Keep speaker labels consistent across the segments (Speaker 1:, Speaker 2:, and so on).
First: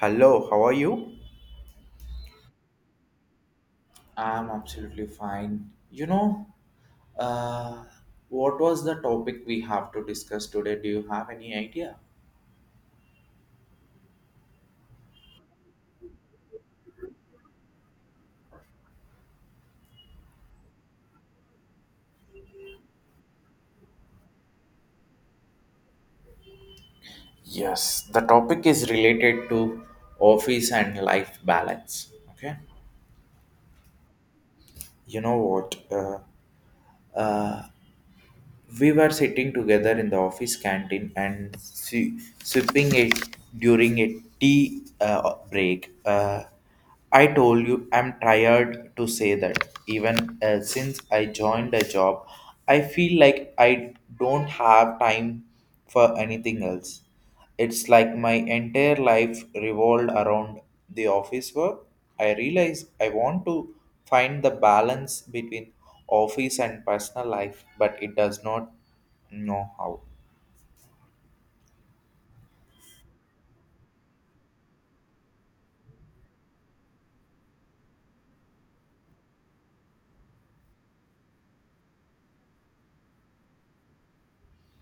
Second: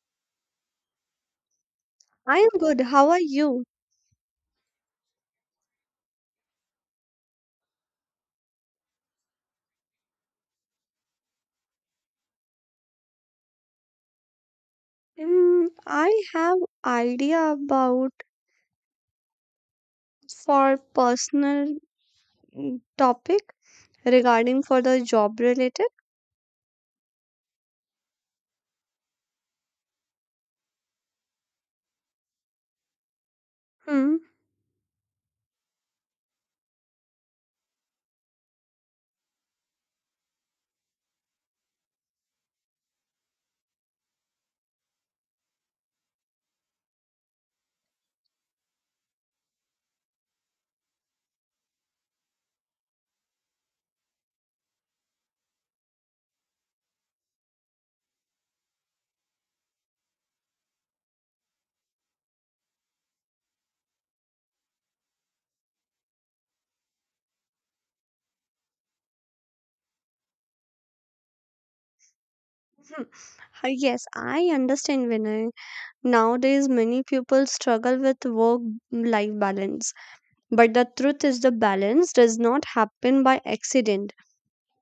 Speaker 1: Hello, how are you?
Speaker 2: I am good. How are you?
Speaker 1: I'm absolutely fine. Uh, what was the topic we have to discuss today? Do you have any idea?
Speaker 2: I have idea about for personal topic regarding for the job related.
Speaker 1: Yes, the topic is related to office and life balance. Okay,
Speaker 2: Hmm.
Speaker 1: you know what? Uh, We were sitting together in the office canteen and sipping it during a tea break. I told you I'm tired to say that. Even since I joined the job, I feel like I don't have time for anything else. It's like my entire life revolved around the office work. I realize I want to find the balance between office and personal life, but it does not know how.
Speaker 2: Hmm. Yes, I understand Vinay. Nowadays, many people struggle with work-life balance. But the truth is, the balance does not happen by accident.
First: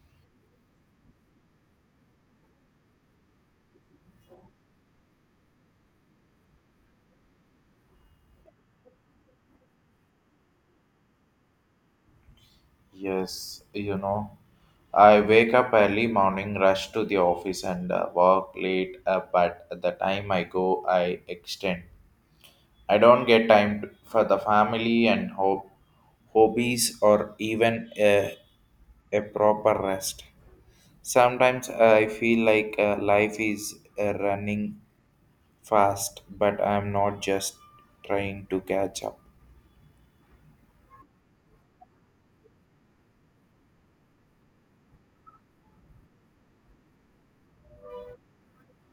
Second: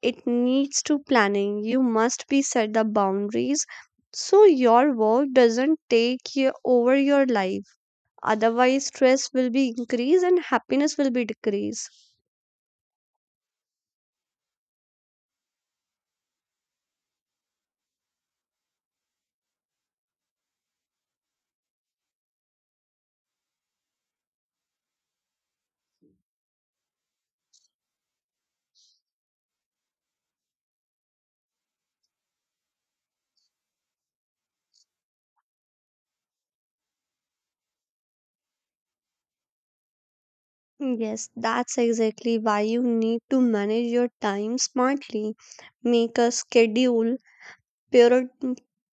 Speaker 2: It needs to planning. You must be set the boundaries so your work doesn't take you over your life. Otherwise, stress will be increased and happiness will be decreased.
Speaker 1: Yes, you know, I wake up early morning, rush to the office, and work late. But at the time I go, I extend. I don't get for the family and hobbies or even a proper rest. Sometimes I feel like life is running fast, but I'm not just trying to catch up.
Speaker 2: Yes, that's exactly why you need to manage your time smartly. Make a schedule, prior-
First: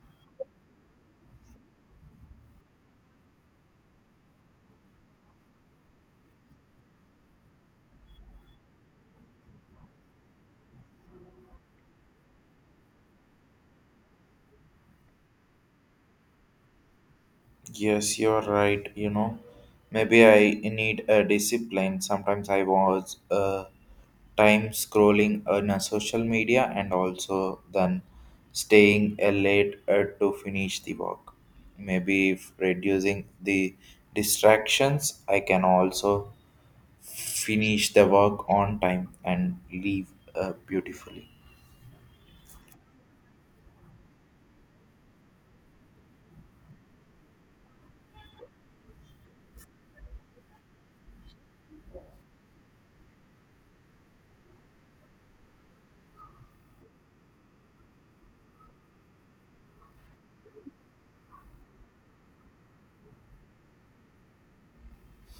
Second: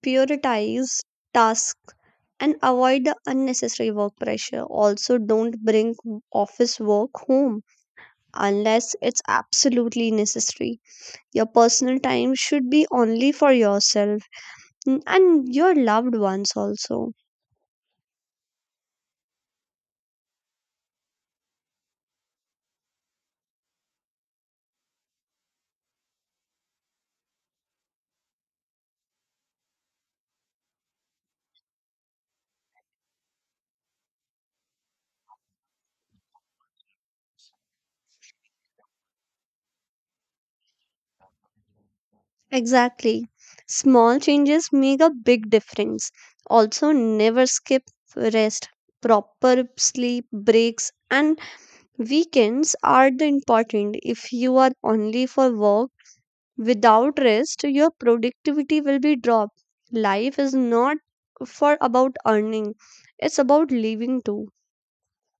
Speaker 2: prioritize tasks, and avoid the unnecessary work pressure. Also, don't bring office work home unless it's absolutely necessary. Your personal time should be only for yourself and your loved ones also.
Speaker 1: Yes, you're right. You know, maybe I need a discipline. Sometimes I was time scrolling on a social media and also then staying late to finish the work. Maybe if reducing the distractions, I can also finish the work on time and leave beautifully.
Speaker 2: Exactly. Small changes make a big difference. Also, never skip rest. Proper sleep, breaks, and weekends are the important. If you are only for work without rest, your productivity will be dropped. Life is not for about earning, it's about living too.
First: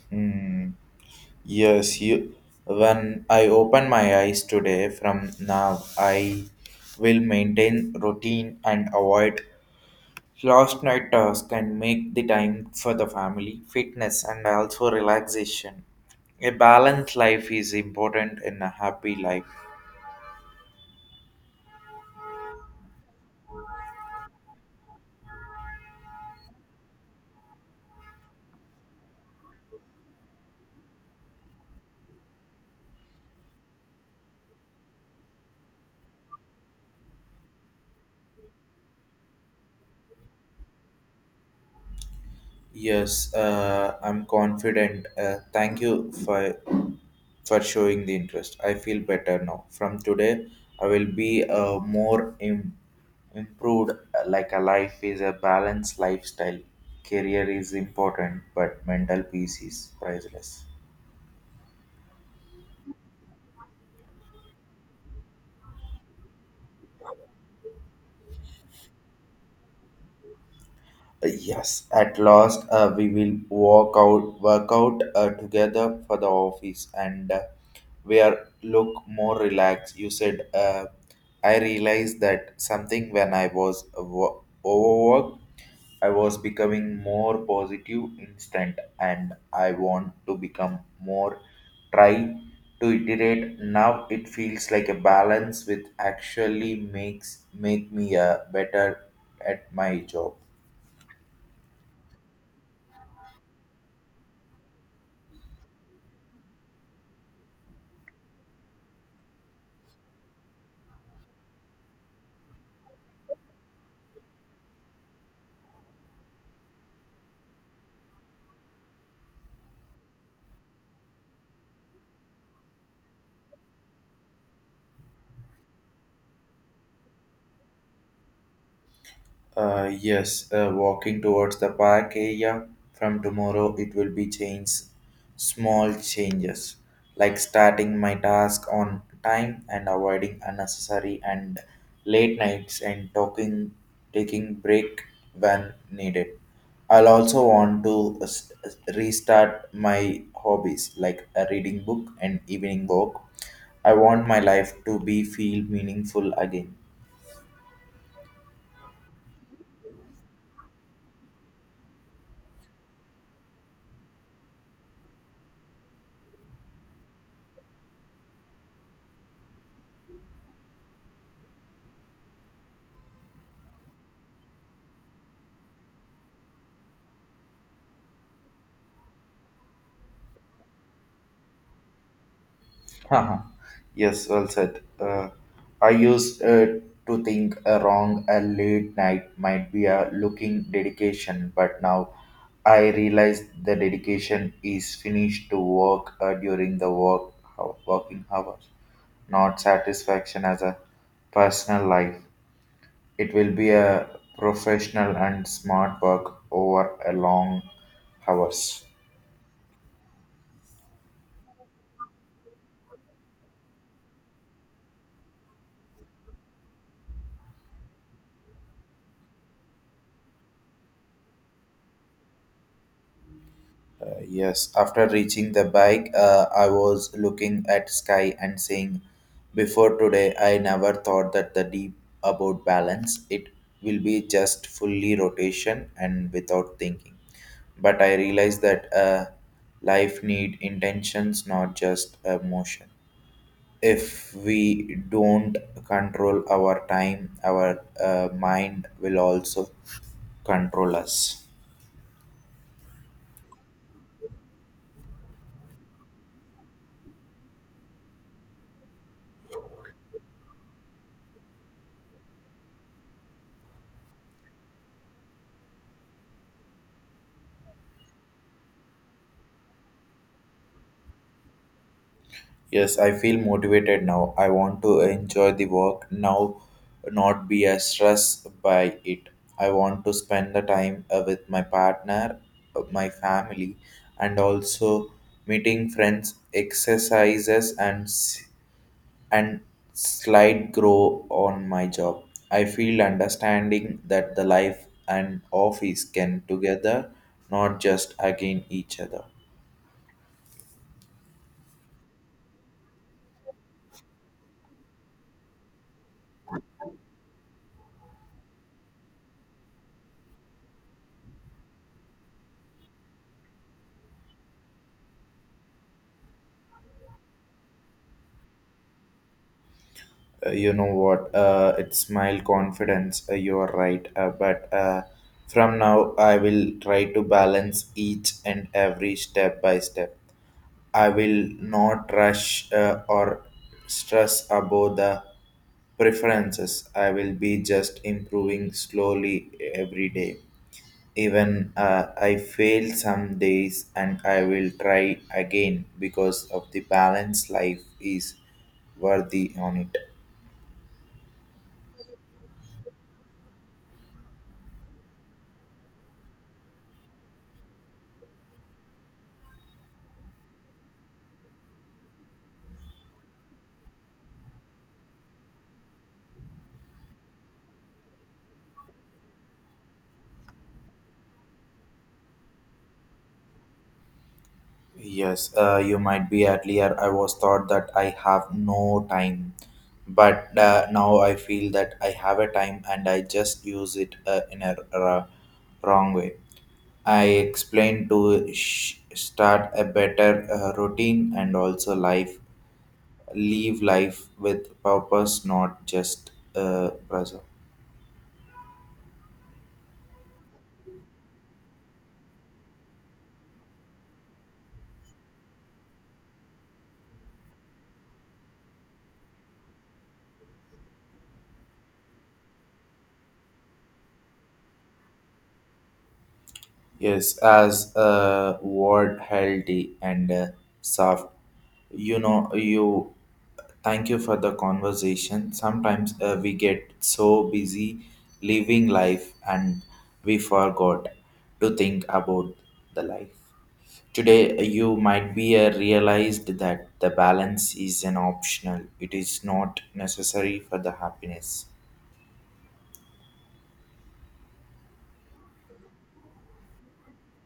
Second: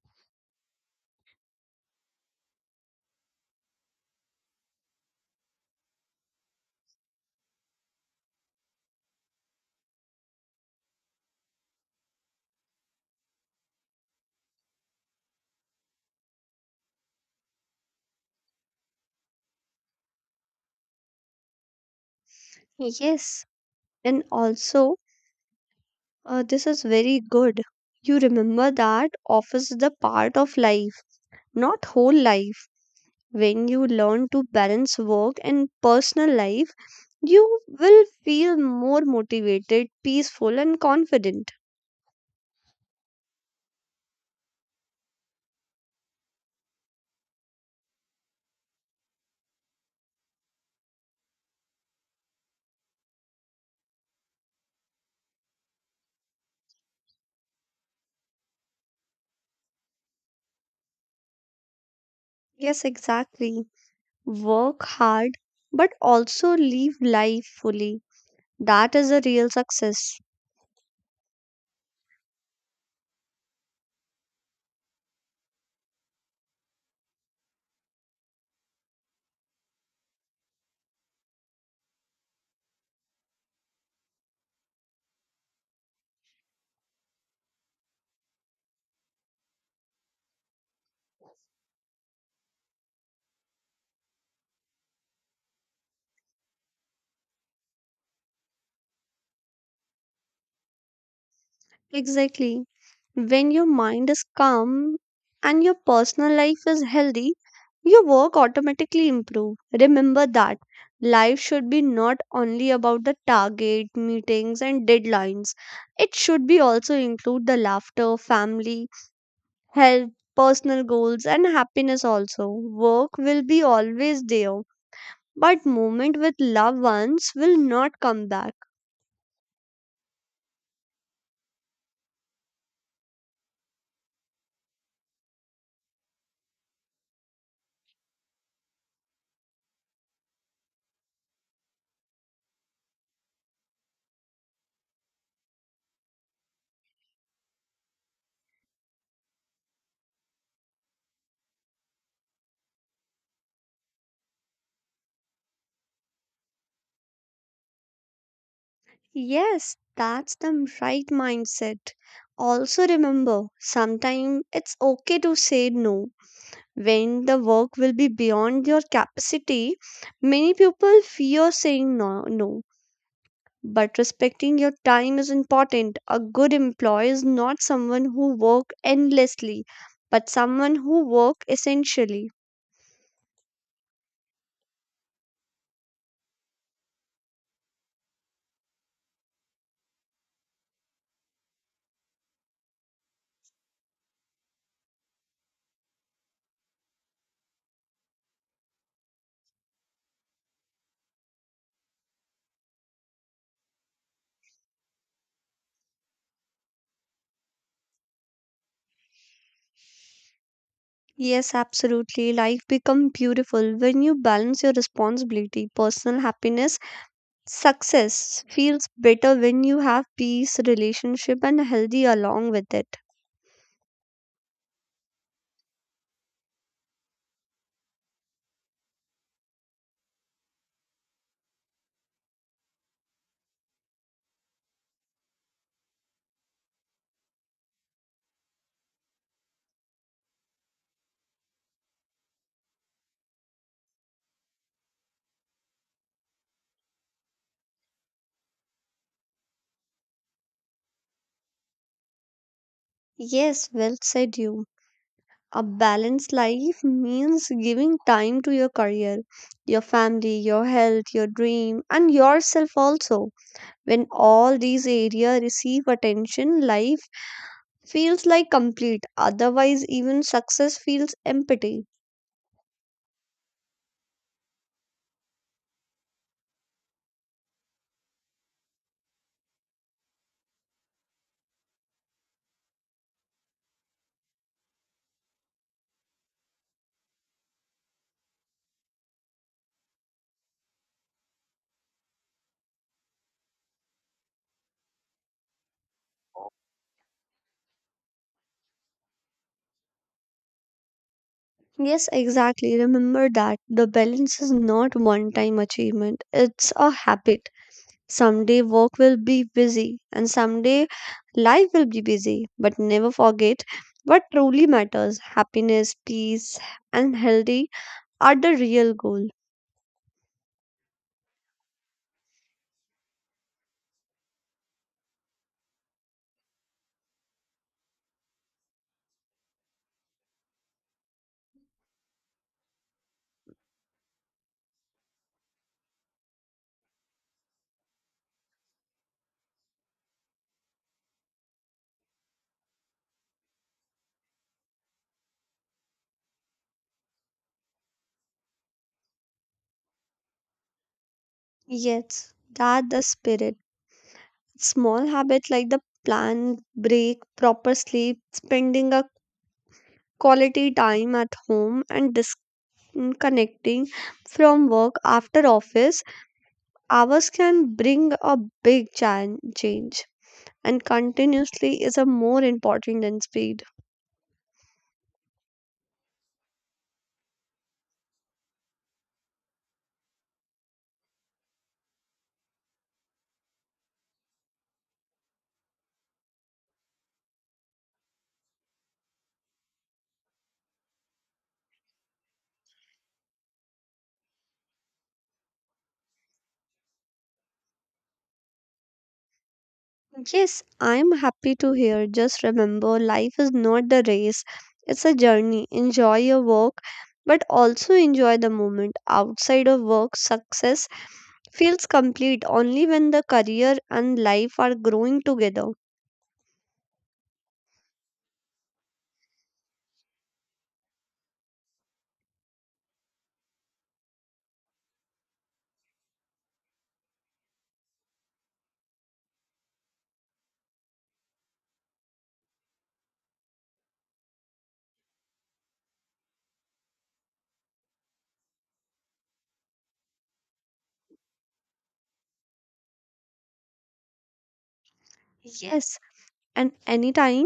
Speaker 1: Hmm. Yes, you. When I open my eyes today, from now I will maintain routine and avoid last night task and make the time for the family, fitness, and also relaxation. A balanced life is important in a happy life.
Speaker 2: Yes, and also, this is very good. You remember that office is the part of life, not whole life. When you learn to balance work and personal life, you will feel more motivated, peaceful, and confident.
Speaker 1: Yes, I'm confident. Thank you for showing the interest. I feel better now. From today, I will be a more improved. Like a life is a balanced lifestyle. Career is important, but mental peace is priceless.
Speaker 2: Yes, exactly. Work hard, but also live life fully. That is a real success.
Speaker 1: Yes, at last we will walk out, work out together for the office, and we are look more relaxed. You said, I realized that something when I was overworked, I was becoming more positive instant, and I want to become more. Try to iterate now. It feels like a balance, which actually makes make me a better at my job.
Speaker 2: Exactly. When your mind is calm and your personal life is healthy, your work automatically improve. Remember that life should be not only about the target, meetings and deadlines. It should be also include the laughter, family, health, personal goals and happiness also. Work will be always there, but moment with loved ones will not come back.
Speaker 1: Yes, walking towards the park area from tomorrow, it will be change, small changes like starting my task on time and avoiding unnecessary and late nights and talking, taking break when needed. I'll also want to restart my hobbies like a reading book and evening walk. I want my life to be feel meaningful again.
Speaker 2: Yes, that's the right mindset. Also remember, sometimes it's okay to say no. When the work will be beyond your capacity, many people fear saying no, no. But respecting your time is important. A good employee is not someone who work endlessly, but someone who work essentially.
Speaker 1: Haha. Yes, well said. I used to think a wrong a late night might be a looking dedication, but now I realize the dedication is finished to work during the working hours, not satisfaction as a personal life. It will be a professional and smart work over a long hours.
Speaker 2: Yes, absolutely. Life become beautiful when you balance your responsibility, personal happiness. Success feels better when you have peace, relationship, and healthy along with it.
Speaker 1: Yes, after reaching the bike, I was looking at sky and saying, before today, I never thought that the deep about balance. It will be just fully rotation and without thinking. But I realized that life need intentions, not just emotion. If we don't control our time, our mind will also control us.
Speaker 2: Yes, well said you. A balanced life means giving time to your career, your family, your health, your dream, and yourself also. When all these areas receive attention, life feels like complete. Otherwise, even success feels empty.
Speaker 1: Yes, I feel motivated now. I want to enjoy the work now, not be as stressed by it. I want to spend the time with my partner, my family, and also meeting friends, exercises, and slight grow on my job. I feel understanding that the life and office can together, not just again each other.
Speaker 2: Yes, exactly. Remember that the balance is not one time achievement, it's a habit. Someday work will be busy, and someday life will be busy. But never forget what truly matters happiness, peace, and healthy are the real goal.
Speaker 1: You know what? It smile confidence. You are right. But from now, I will try to balance each and every step by step. I will not rush or stress about the preferences. I will be just improving slowly every day. Even I fail some days and I will try again because of the balance life is worthy on it.
Speaker 2: Yes, that the spirit. Small habits like the plan, break, proper sleep, spending a quality time at home and disconnecting from work after office hours can bring a big change and continuously is a more important than speed.
Speaker 1: Yes, you might be earlier. I was thought that I have no time, but now I feel that I have a time and I just use it in wrong way. I explained to start a better routine and also life, leave life with purpose, not just pressure.
Speaker 2: Yes, I'm happy to hear. Just remember, life is not the race, it's a journey. Enjoy your work, but also enjoy the moment outside of work. Success feels complete only when the career and life are growing together.
Speaker 1: Yes, as a word healthy and soft. You know, you thank you for the conversation. Sometimes we get so busy living life and we forgot to think about the life. Today, you might be realized that the balance is an optional, it is not necessary for the happiness.
Speaker 2: Yes, and anytime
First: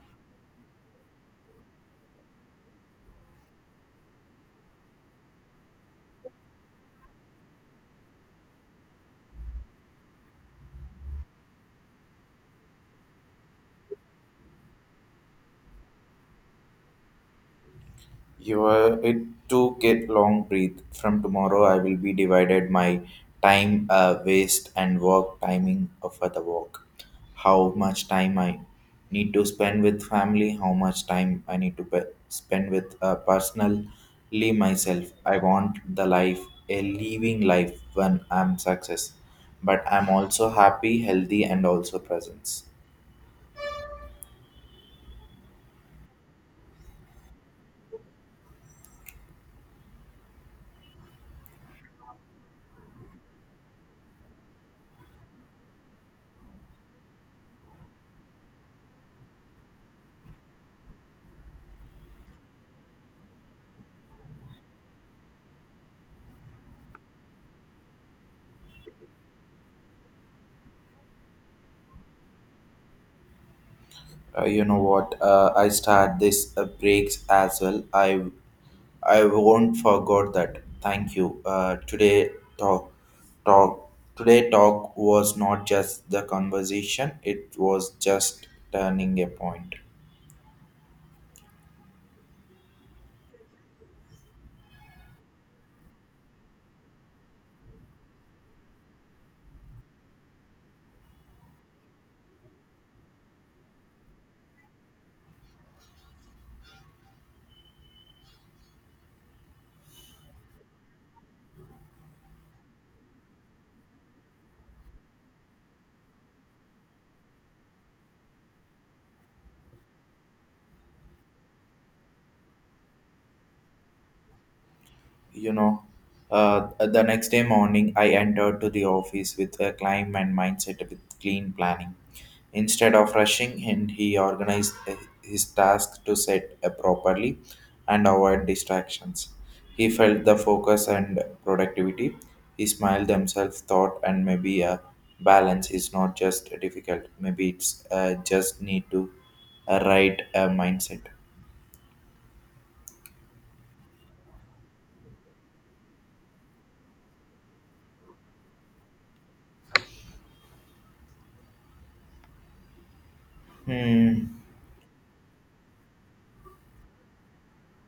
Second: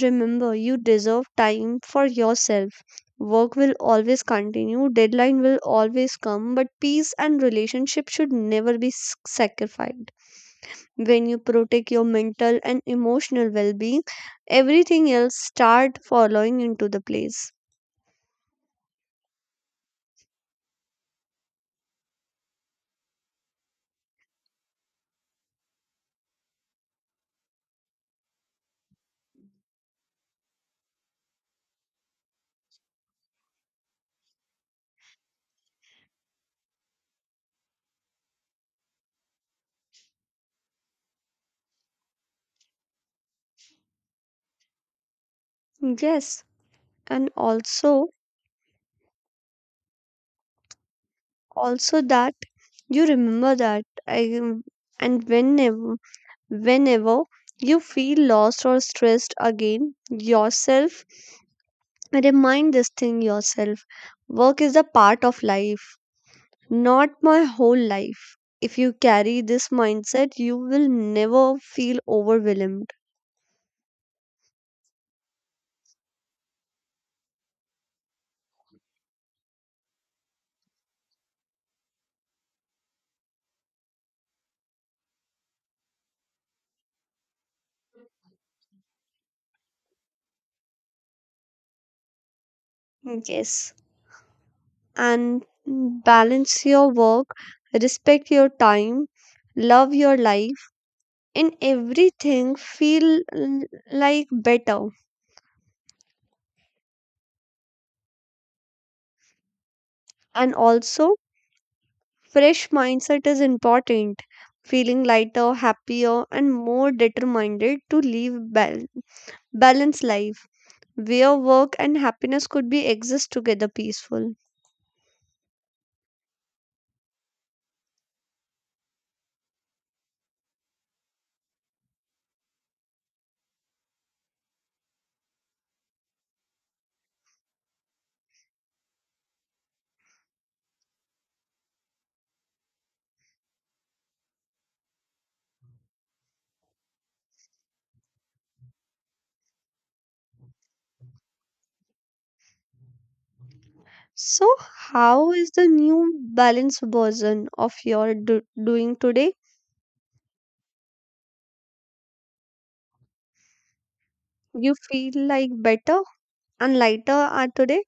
Speaker 2: remember, you deserve time for yourself. Work will always continue, deadline will always come, but peace and relationship should never be sacrificed. When you protect your mental and emotional well-being, everything else start following into the place.
Speaker 1: Your it took it long breath. From tomorrow I will be divided my time waste and work timing for the work. How much time I need to spend with family, how much time I need to spend with personally myself. I want the life, a living life when I'm success. But I'm also happy, healthy and also presence.
Speaker 2: Yes, and also also that you remember that I, and whenever you feel lost or stressed again, yourself. Remind this thing yourself. Work is a part of life, not my whole life. If you carry this mindset, you will never feel overwhelmed.
Speaker 1: You know what? I start this breaks as well I won't forget that. Thank you. Today talk talk talk was not just the conversation. It was just turning a point.
Speaker 2: Yes. And balance your work, respect your time, love your life. In everything, feel l- like better. And also, fresh mindset is important. Feeling lighter, happier, and more determined to live balanced life, where work and happiness could be exist together peaceful.
Speaker 1: You know, the next day morning I entered to the office with a climb and mindset with clean planning instead of rushing and he organized his task to set properly and avoid distractions. He felt the focus and productivity. He smiled himself thought and maybe a balance is not just difficult, maybe it's just need to right mindset.
Speaker 2: So how is the new balanced version of your doing today?
Speaker 1: Hmm.
Speaker 2: You feel like better and lighter are today?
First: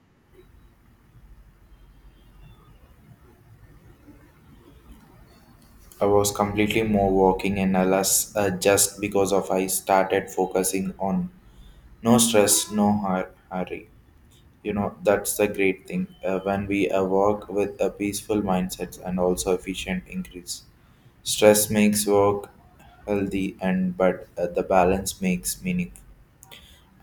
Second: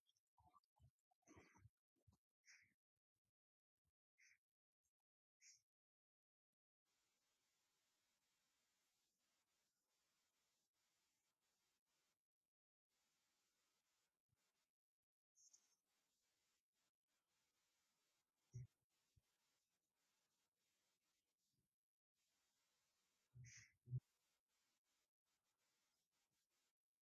Speaker 1: I was completely more walking and alas, just because of I started focusing on no stress, no hurry. You know that's the great thing when we work with a peaceful mindset and also efficient increase. Stress makes work healthy and but the balance makes meaning.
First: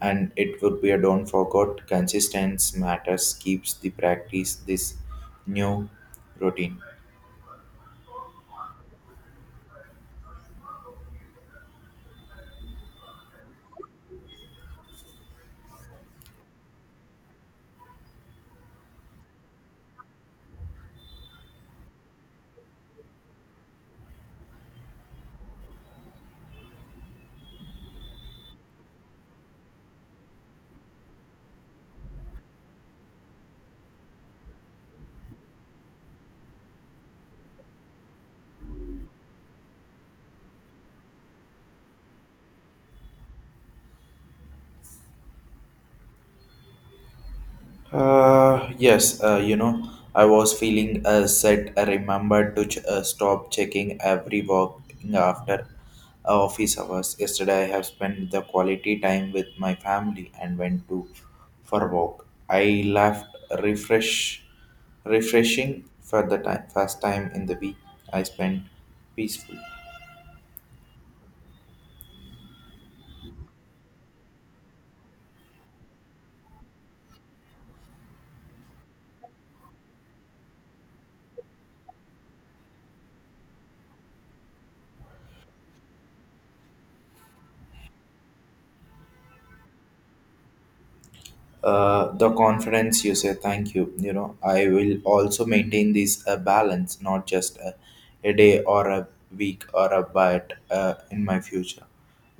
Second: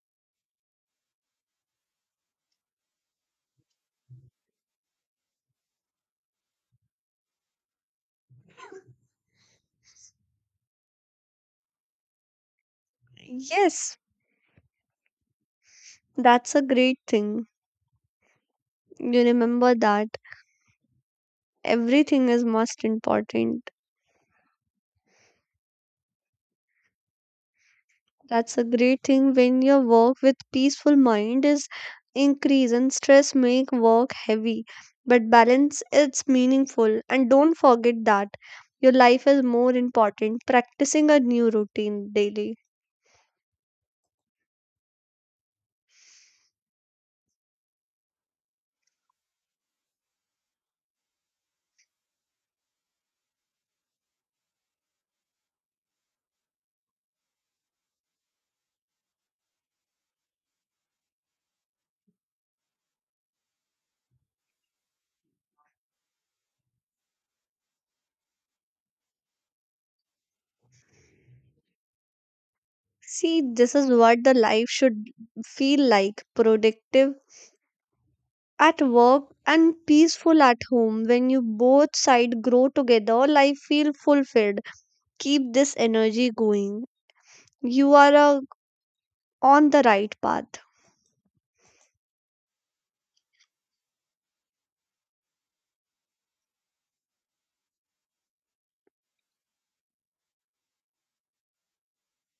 Speaker 1: And it would be a don't forget consistency matters keeps the practice this new routine.
Speaker 2: Yes, that's a great thing. You remember that everything is most important. That's a great thing when your work with peaceful mind is increase and stress make work heavy. But balance it's meaningful and don't forget that your life is more important. Practicing a new routine daily.
Speaker 1: Yes, you know, I was feeling set. I remembered to stop checking every walk after office hours. Yesterday, I have spent the quality time with my family and went to for a walk. I left refresh, refreshing for the time, first time in the week. I spent peaceful.
Speaker 2: See, this is what the life should feel like productive at work and peaceful at home. When you both side grow together, life feel fulfilled. Keep this energy going. You are on the right path.
Speaker 1: Uh, the conference you say thank you. You know, I will also maintain this balance not just a day or a week or a but in my future,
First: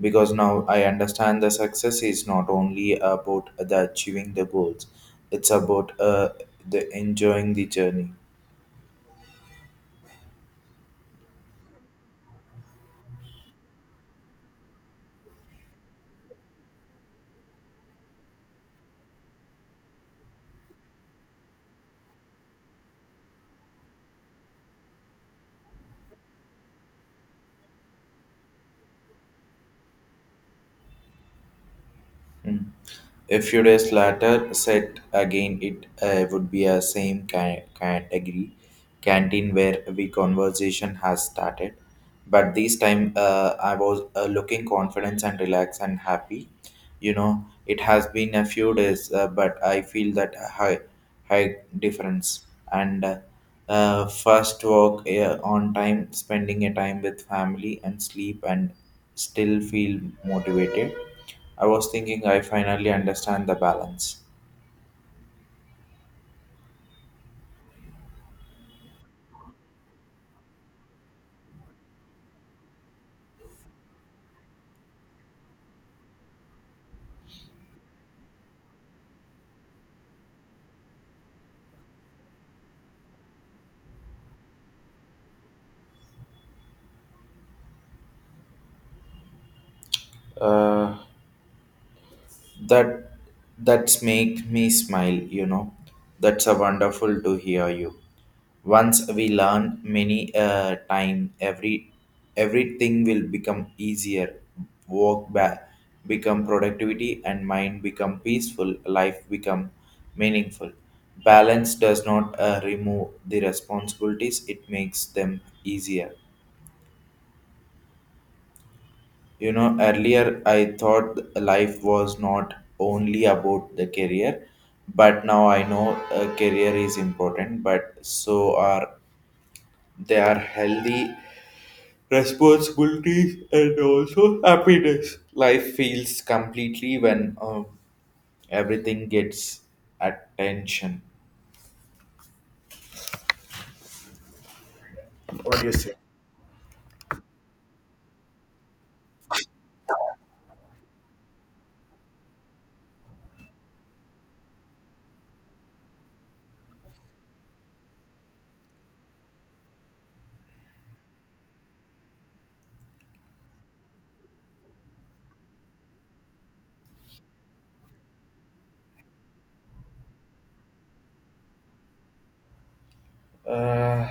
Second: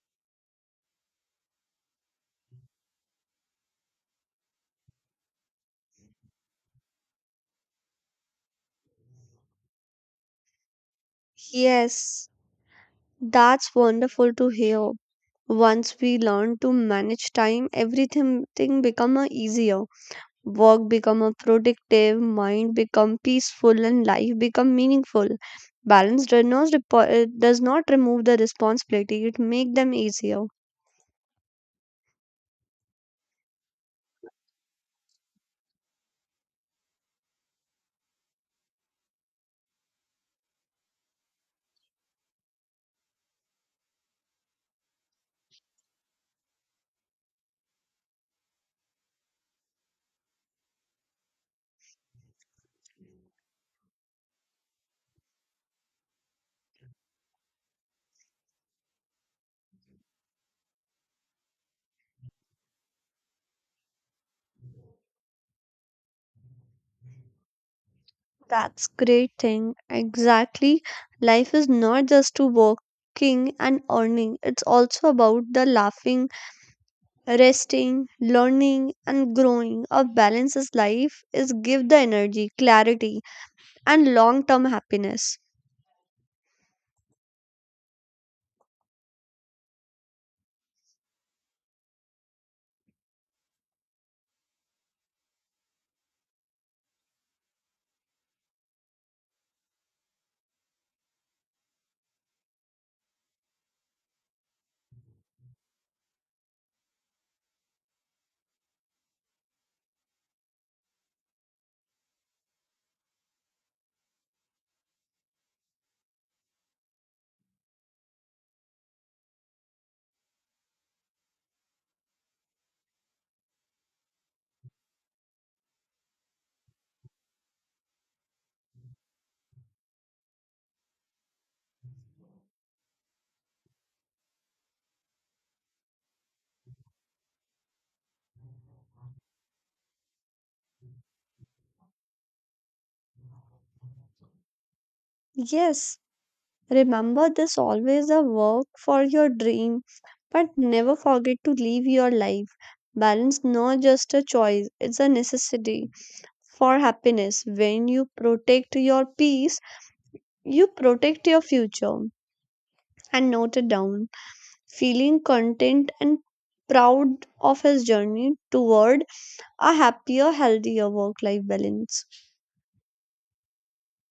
Speaker 1: because now I understand the success is not only about the achieving the goals, it's about the enjoying the journey.
Speaker 2: Yes, that's wonderful to hear. Once we learn to manage time, everything thing become a easier. Work become a productive, mind become peaceful, and life become meaningful. Balance does not does not remove the responsibility; it make them easier.
Speaker 1: Mm. A few days later, set again it would be a same category canteen where we conversation has started. But this time, I was looking confident and relaxed and happy. You know, it has been a few days, but I feel that high difference. And first walk on time, spending a time with family and sleep, and still feel motivated. I was thinking I finally understand the balance.
Speaker 2: That's great thing. Exactly, life is not just to working and earning. It's also about the laughing resting, learning, and growing. A balanced life is give the energy, clarity, and long-term happiness.
Speaker 1: Uh, that that's make me smile, you know. That's a wonderful to hear you. Once we learn many time, everything will become easier. Work back become productivity and mind become peaceful. Life become meaningful. Balance does not remove the responsibilities; it makes them easier. You know, earlier I thought life was not only about the career, but now I know a career is important, but so are they are healthy responsibilities and also happiness. Life feels completely when everything gets attention. What do you say?
Speaker 2: Yes, remember this always a work for your dream, but never forget to live your life. Balance not just a choice, it's a necessity for happiness. When you protect your peace, you protect your future. And note it down. Feeling content and proud of his journey toward a happier, healthier work life balance.
Speaker 1: Uh,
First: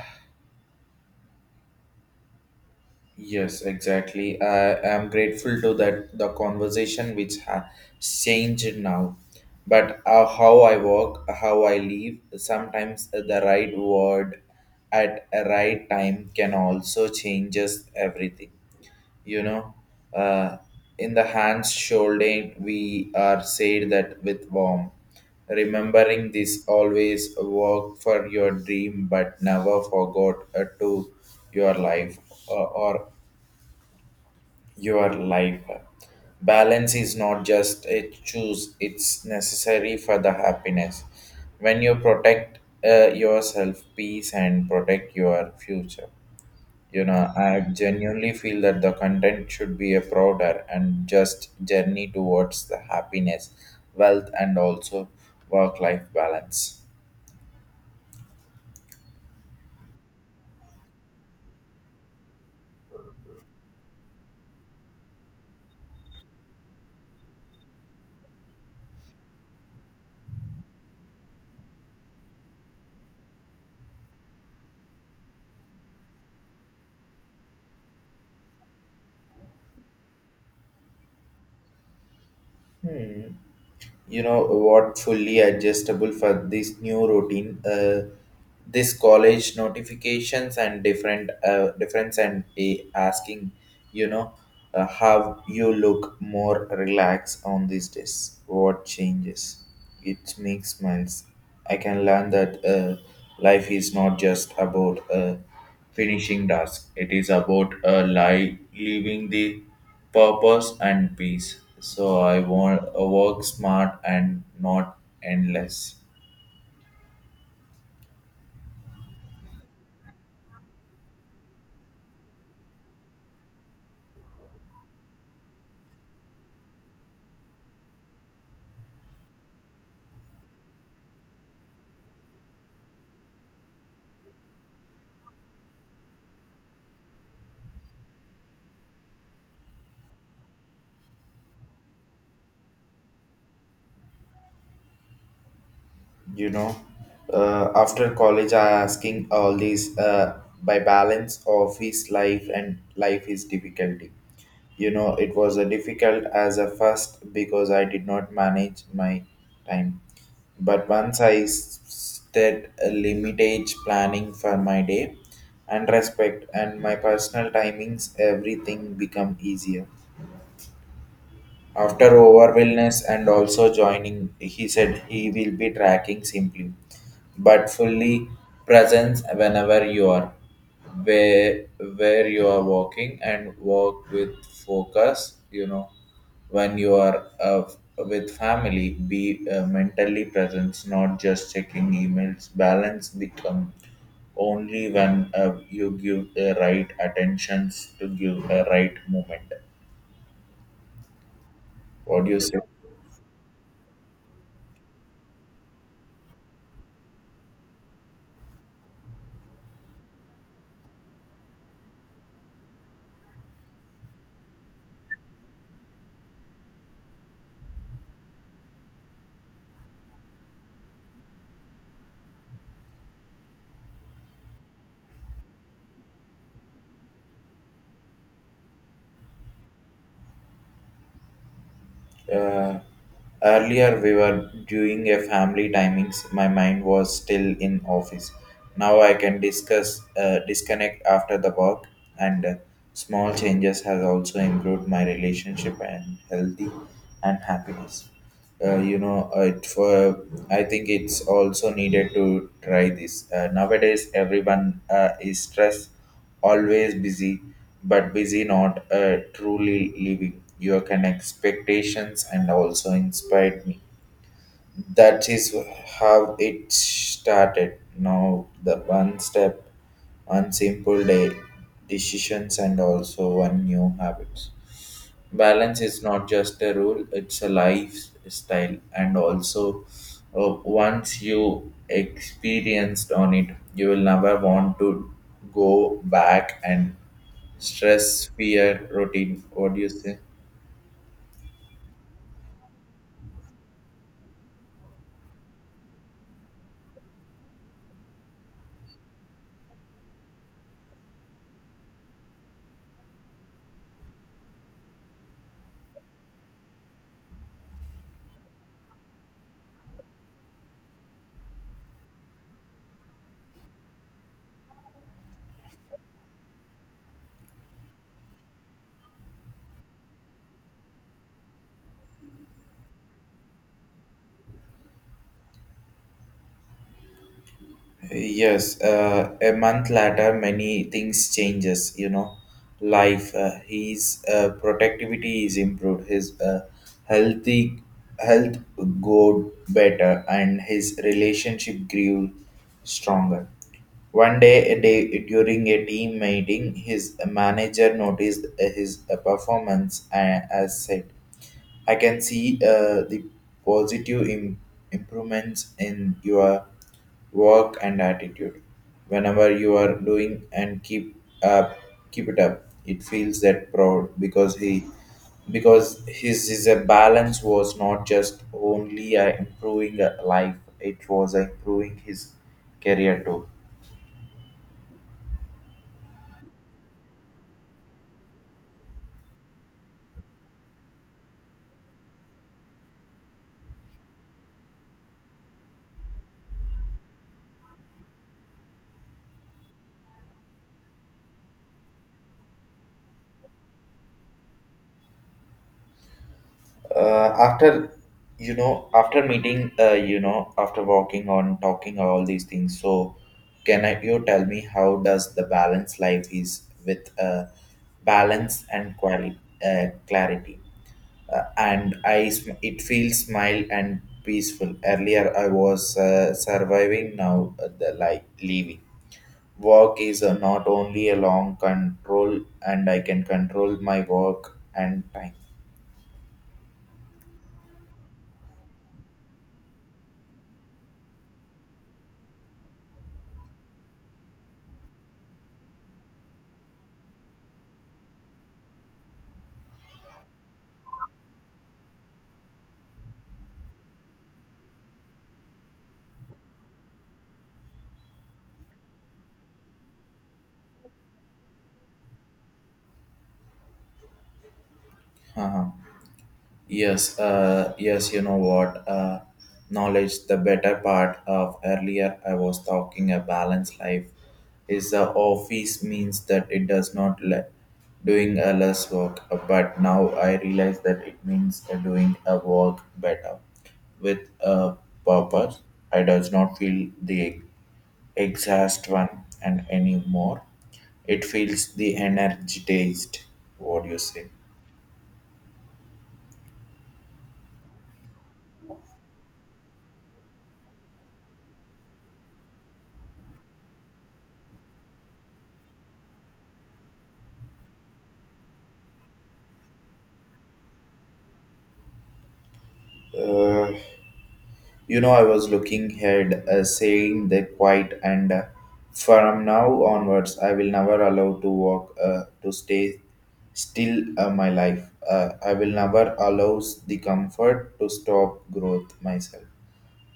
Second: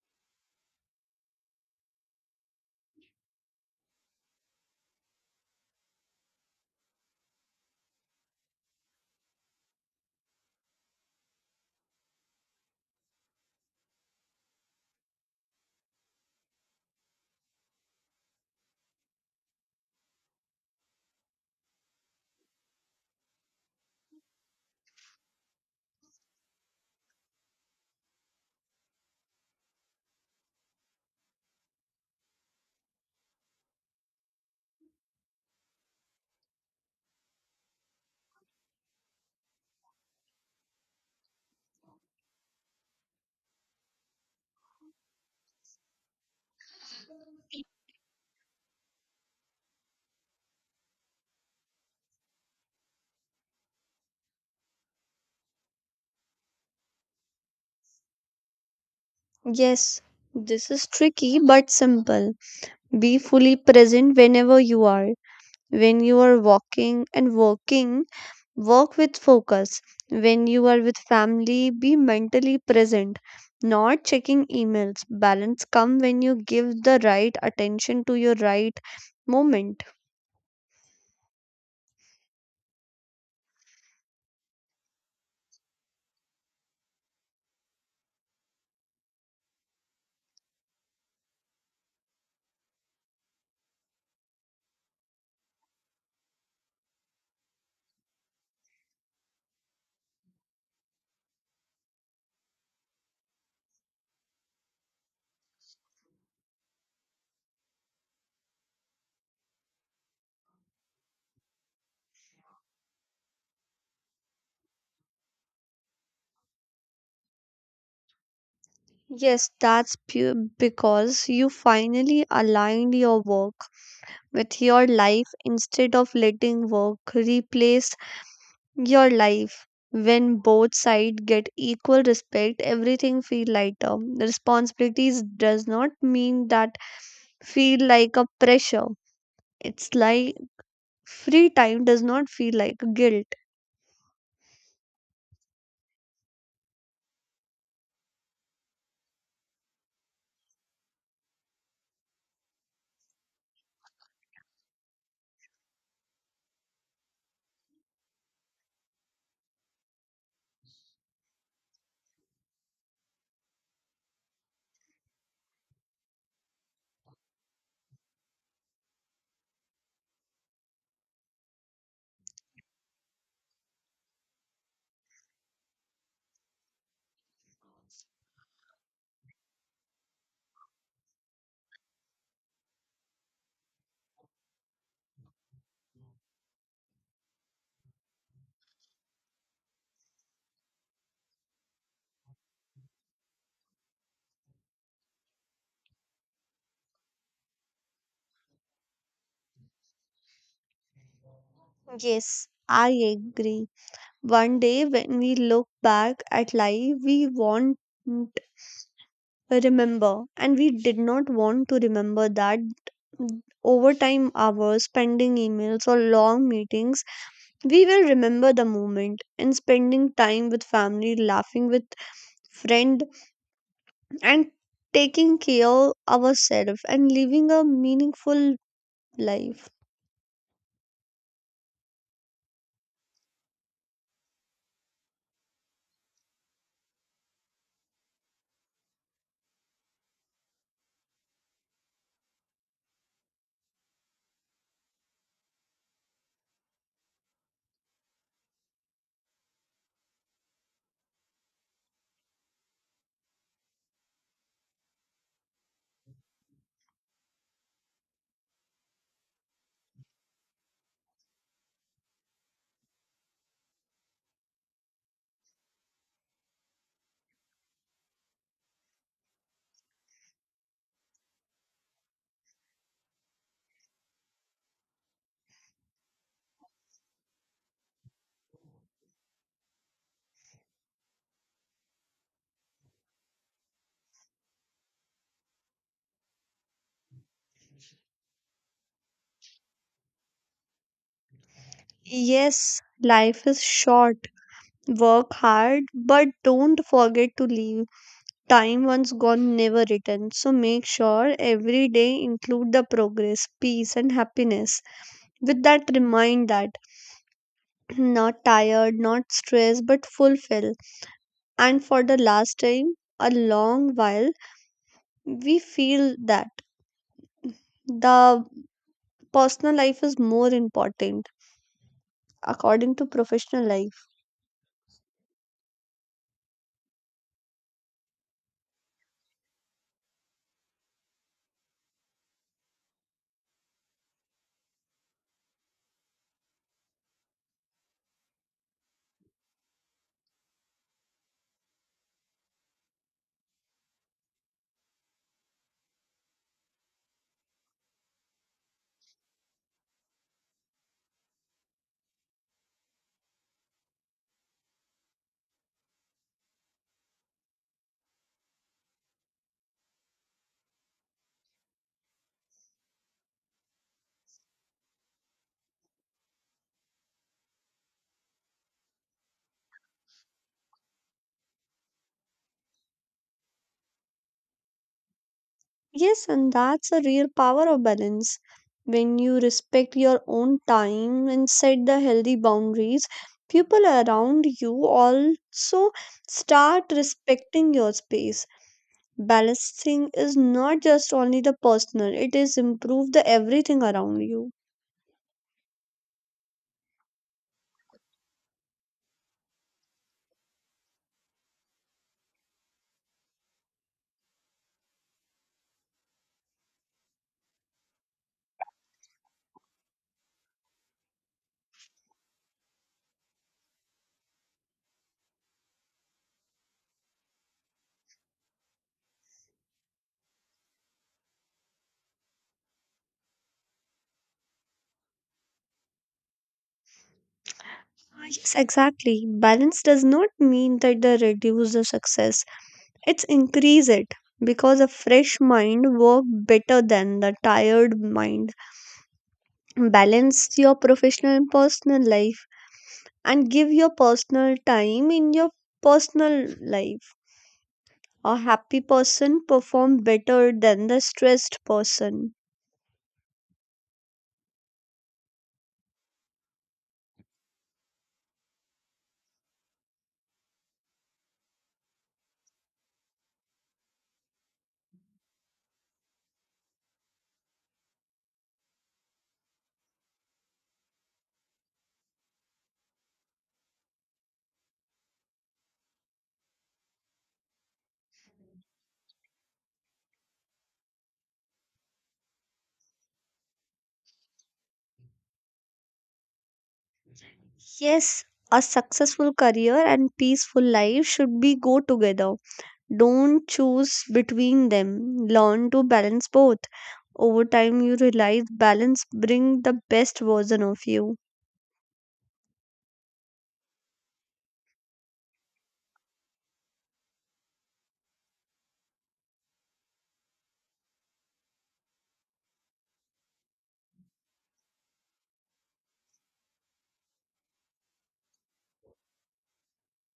Speaker 1: Yes, exactly. I am grateful to that the conversation which has changed now. But how I walk, how I live, sometimes the right word at a right time can also changes everything. You know, uh, in the hands shoulder we are said that with warm. Remembering this always work for your dream, but never forgot to your life or your life. Balance is not just a choose, it's necessary for the happiness. When you protect yourself, peace, and protect your future. You know, I genuinely feel that the content should be a broader and just journey towards the happiness, wealth, and also work life balance.
Speaker 2: Yes, this is tricky but simple. Be fully present whenever you are. When you are walking and working, work with focus. When you are with family, be mentally present. Not checking emails. Balance come when you give the right attention to your right moment.
Speaker 1: Hmm. You know what? Fully adjustable for this new routine, this college notifications and different difference and a asking. You know, how you look more relaxed on these days, what changes it makes sense. I can learn that life is not just about finishing task. It is about living the purpose and peace. So I want work smart and not endless.
Speaker 2: Yes, that's pure because you finally aligned your work with your life instead of letting work replace your life. When both sides get equal respect, everything feel lighter. Responsibilities does not mean that feel like a pressure. It's like free time does not feel like guilt.
Speaker 1: you know After college I asking all these by balance office life and life is difficulty. It was a difficult as a first because I did not manage my time. But once I set a limitage planning for my day and respect and my personal timings everything become easier after overwhelmness and also joining, he said he will be tracking simply, but fully presence whenever you are, where where you are walking and walk with focus. You know, when you are with family, be mentally present, not just checking emails. Balance become only when you give the right attentions to give a right moment. What do you
Speaker 2: Yes,
Speaker 1: say?
Speaker 2: I agree. One day when we look back at life, we want remember and we did not want to remember that overtime hours pending emails or long meetings. We will remember the moment and spending time with family, laughing with friend, and taking care of ourselves and living a meaningful life.
Speaker 1: Uh, Earlier we were doing a family timings. My mind was still in office. Now I can discuss disconnect after the work, and small changes has also improved my relationship and healthy and happiness. You know, it for I think it's also needed to try this. Nowadays, everyone is stressed always busy, but busy not truly living. Your can expectations and also inspired me. That is how it started. Now the one step, one simple day, decisions and also one new habits balance is not just a rule, it's a lifestyle and also once you experienced on it you will never want to go back and stress fear routine. What do you say?
Speaker 2: Yes, life is short. Work hard, but don't forget to live. Time once gone, never returned. So make sure every day include the progress, peace, and happiness. With that, remind that not tired, not stressed, but fulfilled. And for the last time, a long while, we feel that the personal life is more important according to professional life.
Speaker 1: Yes, a month later, many things changes. You know, life. His productivity is improved. His healthy health got better, and his relationship grew stronger. One day, a day during a team meeting, his manager noticed his performance and as said, I can see the positive improvements in your work and attitude. Whenever you are doing and keep up, keep it up. It feels that proud because his is a balance was not just only improving a life. It was improving his career too.
Speaker 2: Yes, and that's a real power of balance. When you respect your own time and set the healthy boundaries, people around you also start respecting your space. Balancing is not just only the personal, it is improve the everything around you.
Speaker 1: After after meeting, after walking on talking all these things so can you tell me how does the balance life is with balance and clarity and I it feels smile and peaceful. Earlier I was surviving. Now the like leaving work is not only a long control and I can control my work and time.
Speaker 2: Ah, yes, exactly. Balance does not mean that they reduce the success. It's increase it because a fresh mind work better than the tired mind. Balance your professional and personal life and give your personal time in your personal life. A happy person perform better than the stressed person.
Speaker 1: Yes, yes, you know what? Knowledge, the better part of earlier I was talking a balanced life is the office means that it does not doing a less work, but now I realize that it means doing a work better with a purpose. I does not feel the exhaust one and anymore. It feels the energized. What do you say?
Speaker 2: Yes, a successful career and peaceful life should be go together. Don't choose between them. Learn to balance both. Over time you realize balance bring the best version of you.
Speaker 1: You know, I was looking ahead, saying they quiet, and from now onwards, I will never allow to walk, to stay still my life. I will never allow the comfort to stop growth myself.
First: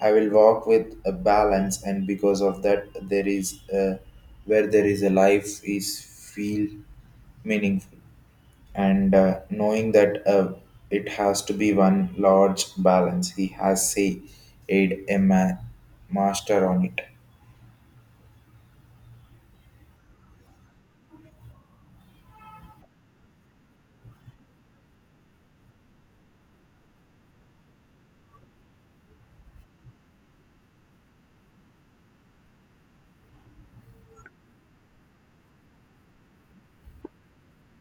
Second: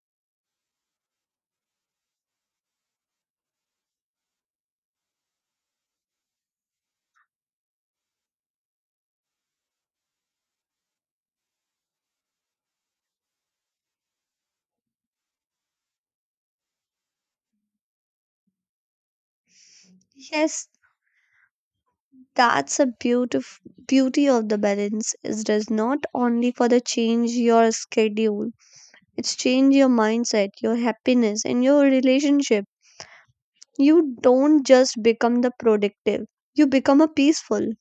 Speaker 1: I will walk with a balance, and because of that, there is where there is a life is feel meaningful and knowing that it has to be one large balance he has say aid a ma- master on it.
Speaker 2: Yes, That's a beautif- beauty of the balance. It does not only for the change your schedule, it's change your mindset, your happiness, and your relationship. You don't just become the productive, you become a peaceful.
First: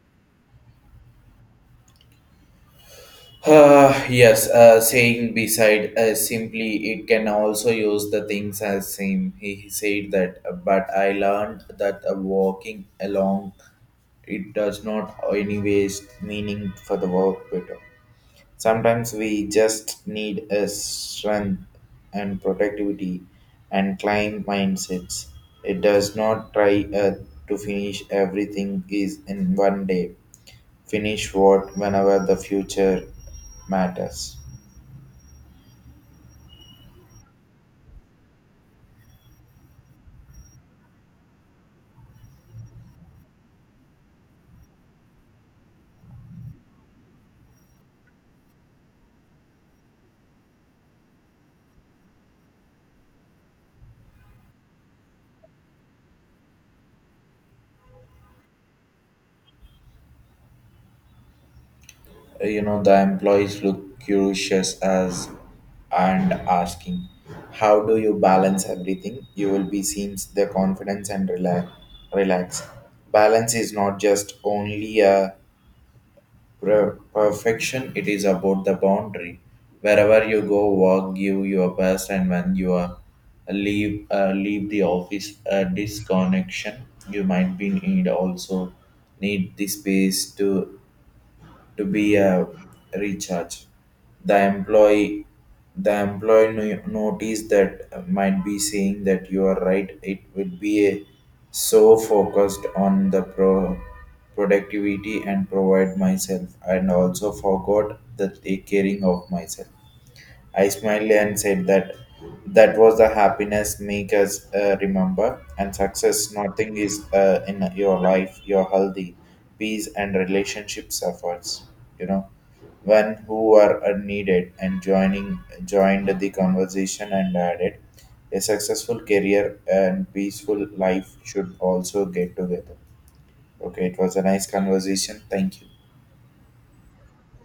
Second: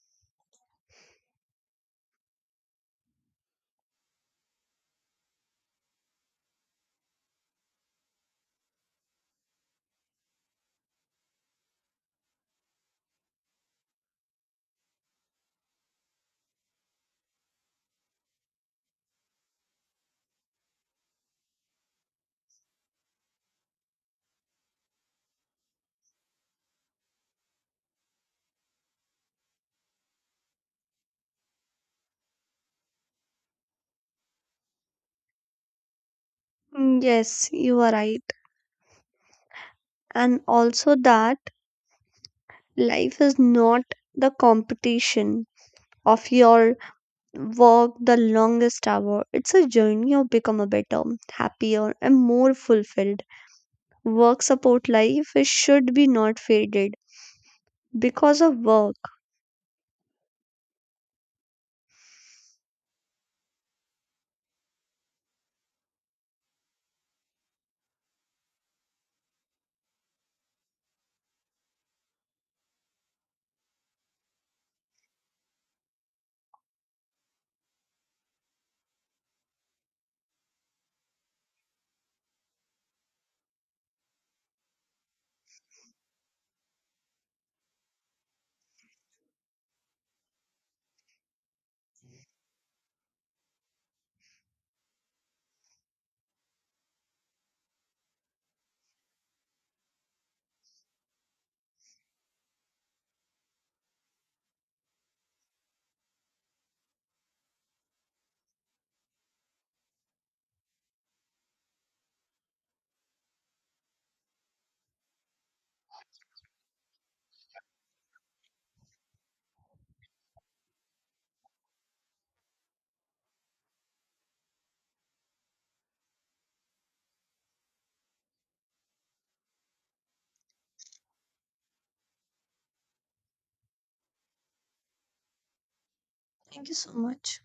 Speaker 1: Yes, saying beside simply it can also use the things as same he said that but I learned that walking along it does not anyways meaning for the work better. Sometimes we just need a strength and productivity and climb mindsets. It does not try to finish everything is in one day. Finish what whenever the future matters.
Speaker 2: Yes, you are right. And also that life is not the competition of your work the longest hour. It's a journey of become a better, happier, and more fulfilled. Work support life is should be not faded because of work.
Speaker 1: You know the employees look curious as and asking, how do you balance everything? You will be seen the confidence and relax. Balance is not just only a perfection, it is about the boundary wherever you go work give your best and when you are leave the office disconnection you might be need also need the space to be a recharge. The employee the employee notice that might be saying that you are right. It would be a, so focused on the productivity and provide myself and also forgot the take caring of myself. I smiled and said that was the happiness make us remember and success. Nothing is in your life, your healthy, peace and relationship suffers. You know, when who are needed and joining joined the conversation and added a successful career and peaceful life should also get together. Okay, it was a nice conversation. Thank you.
Speaker 2: Thank you so much.